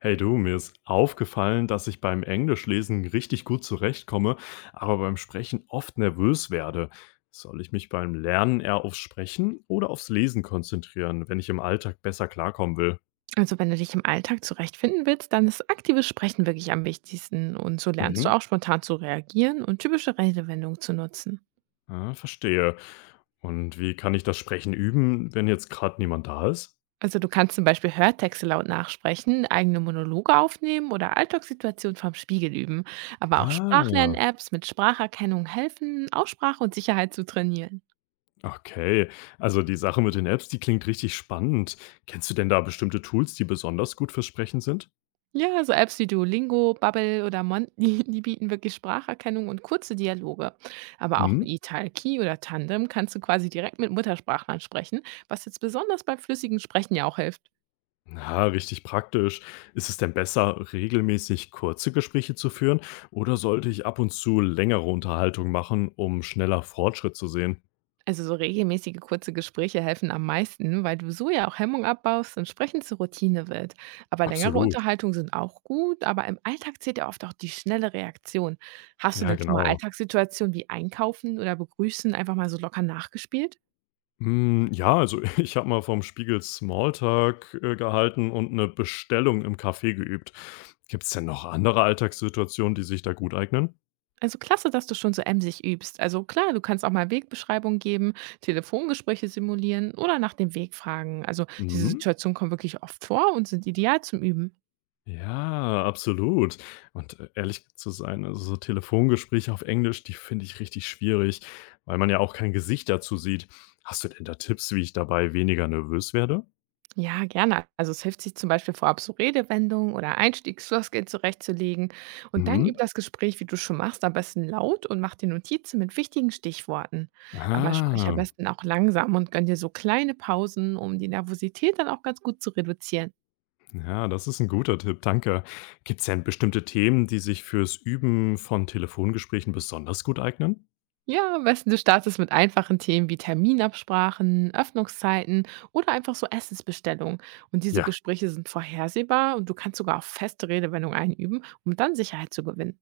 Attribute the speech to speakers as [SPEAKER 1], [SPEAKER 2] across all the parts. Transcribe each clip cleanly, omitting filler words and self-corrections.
[SPEAKER 1] Hey du, mir ist aufgefallen, dass ich beim Englischlesen richtig gut zurechtkomme, aber beim Sprechen oft nervös werde. Soll ich mich beim Lernen eher aufs Sprechen oder aufs Lesen konzentrieren, wenn ich im Alltag besser klarkommen will?
[SPEAKER 2] Also, wenn du dich im Alltag zurechtfinden willst, dann ist aktives Sprechen wirklich am wichtigsten und so lernst du
[SPEAKER 1] Mhm.
[SPEAKER 2] auch spontan zu reagieren und typische Redewendungen zu nutzen.
[SPEAKER 1] Ah, verstehe. Und wie kann ich das Sprechen üben, wenn jetzt gerade niemand da ist?
[SPEAKER 2] Also du kannst zum Beispiel Hörtexte laut nachsprechen, eigene Monologe aufnehmen oder Alltagssituationen vom Spiegel üben. Aber auch
[SPEAKER 1] Ah,
[SPEAKER 2] Sprachlern-Apps mit Spracherkennung helfen, Aussprache und Sicherheit zu trainieren.
[SPEAKER 1] okay. Also die Sache mit den Apps, die klingt richtig spannend. Kennst du denn da bestimmte Tools, die besonders gut fürs Sprechen sind?
[SPEAKER 2] Ja, so Apps wie Duolingo, Babbel oder Mondly, die bieten wirklich Spracherkennung und kurze Dialoge. Aber auch
[SPEAKER 1] Mhm.
[SPEAKER 2] mit Italki oder Tandem kannst du quasi direkt mit Muttersprachlern sprechen, was jetzt besonders beim flüssigen Sprechen ja auch hilft.
[SPEAKER 1] Na, richtig praktisch. Ist es denn besser, regelmäßig kurze Gespräche zu führen oder sollte ich ab und zu längere Unterhaltung machen, um schneller Fortschritt zu sehen?
[SPEAKER 2] Also so regelmäßige kurze Gespräche helfen am meisten, weil du so ja auch Hemmung abbaust und Sprechen zur Routine wird. Aber längere
[SPEAKER 1] Absolut.
[SPEAKER 2] Unterhaltungen sind auch gut, aber im Alltag zählt ja oft auch die schnelle Reaktion. Hast du
[SPEAKER 1] Ja,
[SPEAKER 2] denn schon mal
[SPEAKER 1] genau.
[SPEAKER 2] Alltagssituationen wie Einkaufen oder Begrüßen einfach mal so locker nachgespielt?
[SPEAKER 1] Hm, ja, also ich habe mal vom Spiegel Smalltalk gehalten und eine Bestellung im Café geübt. Gibt es denn noch andere Alltagssituationen, die sich da gut eignen?
[SPEAKER 2] Also klasse, dass du schon so emsig übst. Also klar, du kannst auch mal Wegbeschreibungen geben, Telefongespräche simulieren oder nach dem Weg fragen. Also diese
[SPEAKER 1] Mhm.
[SPEAKER 2] Situationen kommen wirklich oft vor und sind ideal zum Üben.
[SPEAKER 1] Ja, absolut. Und, ehrlich zu sein, also, so Telefongespräche auf Englisch, die finde ich richtig schwierig, weil man ja auch kein Gesicht dazu sieht. Hast du denn da Tipps, wie ich dabei weniger nervös werde?
[SPEAKER 2] Ja, gerne. Also es hilft sich zum Beispiel vorab so Redewendungen oder Einstiegsfloskeln zurechtzulegen. Und dann übt
[SPEAKER 1] Mhm.
[SPEAKER 2] das Gespräch, wie du schon machst, am besten laut und mach dir Notizen mit wichtigen Stichworten. Aber sprich am
[SPEAKER 1] Ah,
[SPEAKER 2] besten auch langsam und gönn dir so kleine Pausen, um die Nervosität dann auch ganz gut zu reduzieren.
[SPEAKER 1] ja, das ist ein guter Tipp, danke. Gibt es denn bestimmte Themen, die sich fürs Üben von Telefongesprächen besonders gut eignen?
[SPEAKER 2] Ja, am besten du startest mit einfachen Themen wie Terminabsprachen, Öffnungszeiten oder einfach so Essensbestellungen. Und diese
[SPEAKER 1] Ja,
[SPEAKER 2] Gespräche sind vorhersehbar und du kannst sogar auch feste Redewendungen einüben, um dann Sicherheit zu gewinnen.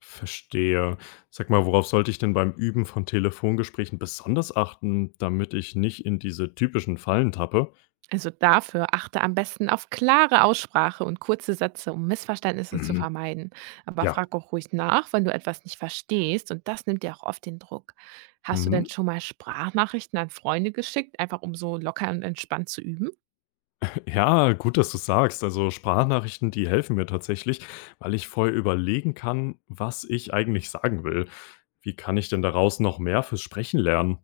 [SPEAKER 1] verstehe. Sag mal, worauf sollte ich denn beim Üben von Telefongesprächen besonders achten, damit ich nicht in diese typischen Fallen tappe?
[SPEAKER 2] Also dafür achte am besten auf klare Aussprache und kurze Sätze, um Missverständnisse zu
[SPEAKER 1] Mhm.
[SPEAKER 2] vermeiden. Aber
[SPEAKER 1] Ja.
[SPEAKER 2] frag auch ruhig nach, wenn du etwas nicht verstehst und das nimmt dir auch oft den Druck. Hast du denn
[SPEAKER 1] Mhm.
[SPEAKER 2] schon mal Sprachnachrichten an Freunde geschickt, einfach um so locker und entspannt zu üben?
[SPEAKER 1] Ja, gut, dass du sagst. Also, Sprachnachrichten, die helfen mir tatsächlich, weil ich vorher überlegen kann, was ich eigentlich sagen will. Wie kann ich denn daraus noch mehr fürs Sprechen lernen?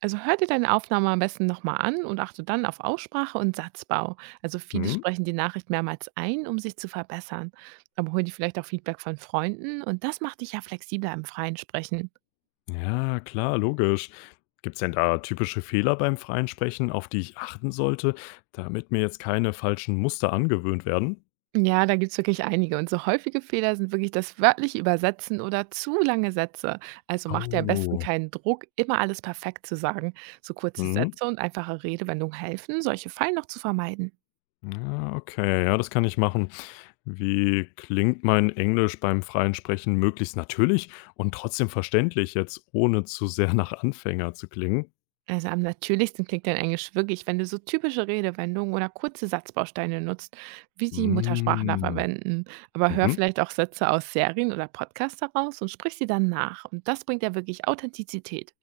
[SPEAKER 2] Also hör dir deine Aufnahme am besten nochmal an und achte dann auf Aussprache und Satzbau. Also viele
[SPEAKER 1] Mhm.
[SPEAKER 2] sprechen die Nachricht mehrmals ein, um sich zu verbessern. Aber hol dir vielleicht auch Feedback von Freunden und das macht dich ja flexibler im freien Sprechen.
[SPEAKER 1] Ja, klar, logisch. Gibt's denn da typische Fehler beim freien Sprechen, auf die ich achten sollte, damit mir jetzt keine falschen Muster angewöhnt werden?
[SPEAKER 2] Ja, da gibt's wirklich einige. Und so häufige Fehler sind wirklich das wörtliche Übersetzen oder zu lange Sätze. Also mach dir am besten
[SPEAKER 1] Oh.
[SPEAKER 2] keinen Druck, immer alles perfekt zu sagen. So kurze
[SPEAKER 1] Mhm.
[SPEAKER 2] Sätze und einfache Redewendungen helfen, solche Fallen noch zu vermeiden.
[SPEAKER 1] Ja, okay, ja, ja, das kann ich machen. Wie klingt mein Englisch beim freien Sprechen möglichst natürlich und trotzdem verständlich, jetzt ohne zu sehr nach Anfänger zu klingen?
[SPEAKER 2] Also am natürlichsten klingt dann Englisch wirklich, wenn du so typische Redewendungen oder kurze Satzbausteine nutzt, wie sie Muttersprachler
[SPEAKER 1] Hm,
[SPEAKER 2] verwenden. Aber hör
[SPEAKER 1] mhm,
[SPEAKER 2] vielleicht auch Sätze aus Serien oder Podcasts heraus und sprich sie dann nach. Und das bringt ja wirklich Authentizität.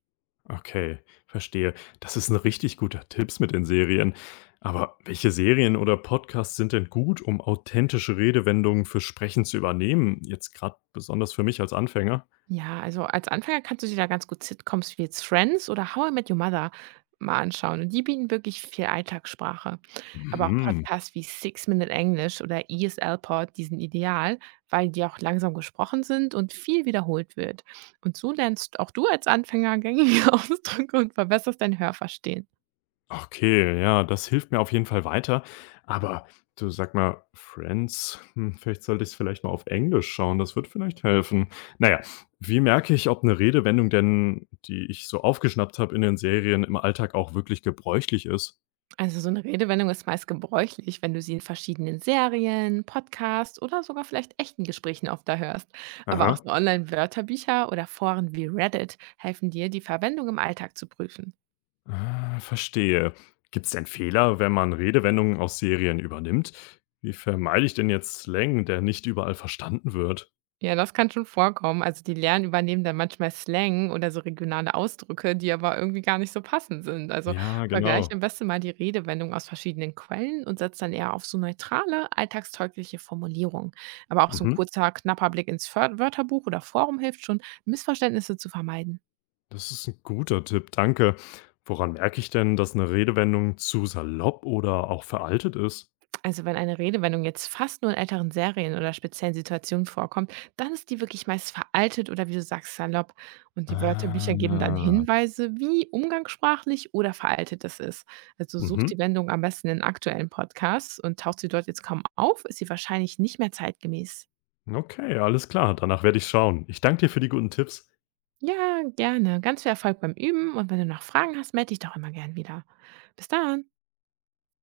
[SPEAKER 1] okay, verstehe. Das ist ein richtig guter Tipps mit den Serien. Aber welche Serien oder Podcasts sind denn gut, um authentische Redewendungen für Sprechen zu übernehmen? Jetzt gerade besonders für mich als Anfänger.
[SPEAKER 2] Ja, also als Anfänger kannst du dir da ganz gut Sitcoms wie jetzt Friends oder How I Met Your Mother mal anschauen. Und die bieten wirklich viel Alltagssprache. Aber auch
[SPEAKER 1] Mhm.
[SPEAKER 2] Podcasts wie Six Minute English oder ESL Pod, die sind ideal, weil die auch langsam gesprochen sind und viel wiederholt wird. Und so lernst auch du als Anfänger gängige Ausdrücke und verbesserst dein Hörverstehen.
[SPEAKER 1] Okay, ja, das hilft mir auf jeden Fall weiter. Aber du sag mal, Friends, hm, vielleicht sollte ich es vielleicht mal auf Englisch schauen, das wird vielleicht helfen. Naja, wie merke ich, ob eine Redewendung denn, die ich so aufgeschnappt habe in den Serien, im Alltag auch wirklich gebräuchlich ist?
[SPEAKER 2] Also so eine Redewendung ist meist gebräuchlich, wenn du sie in verschiedenen Serien, Podcasts oder sogar vielleicht echten Gesprächen oft da hörst. Aber auch
[SPEAKER 1] Aha.
[SPEAKER 2] so Online-Wörterbücher oder Foren wie Reddit helfen dir, die Verwendung im Alltag zu prüfen.
[SPEAKER 1] Ah, verstehe. Gibt es denn Fehler, wenn man Redewendungen aus Serien übernimmt? Wie vermeide ich denn jetzt Slang, der nicht überall verstanden wird?
[SPEAKER 2] Ja, das kann schon vorkommen. Also die Lernen übernehmen dann manchmal Slang oder so regionale Ausdrücke, die aber irgendwie gar nicht so passend sind. Also
[SPEAKER 1] Ja,
[SPEAKER 2] vergleich am
[SPEAKER 1] genau.
[SPEAKER 2] besten mal die Redewendung aus verschiedenen Quellen und setz dann eher auf so neutrale, alltagstaugliche Formulierungen. Aber auch so ein
[SPEAKER 1] Mhm.
[SPEAKER 2] kurzer, knapper Blick ins Föhr- Wörterbuch oder Forum hilft schon, Missverständnisse zu vermeiden.
[SPEAKER 1] Das ist ein guter Tipp, danke. Woran merke ich denn, dass eine Redewendung zu salopp oder auch veraltet ist?
[SPEAKER 2] Also wenn eine Redewendung jetzt fast nur in älteren Serien oder speziellen Situationen vorkommt, dann ist die wirklich meist veraltet oder wie du sagst, salopp. Und die Wörterbücher geben dann
[SPEAKER 1] Ah.
[SPEAKER 2] Hinweise, wie umgangssprachlich oder veraltet es ist. Also sucht
[SPEAKER 1] Mhm.
[SPEAKER 2] die Wendung am besten in aktuellen Podcasts und taucht sie dort jetzt kaum auf, ist sie wahrscheinlich nicht mehr zeitgemäß.
[SPEAKER 1] Okay, alles klar. Danach werde ich schauen. Ich danke dir für die guten Tipps.
[SPEAKER 2] Ja, gerne. Ganz viel Erfolg beim Üben und wenn du noch Fragen hast, melde dich doch immer gern wieder. Bis dann.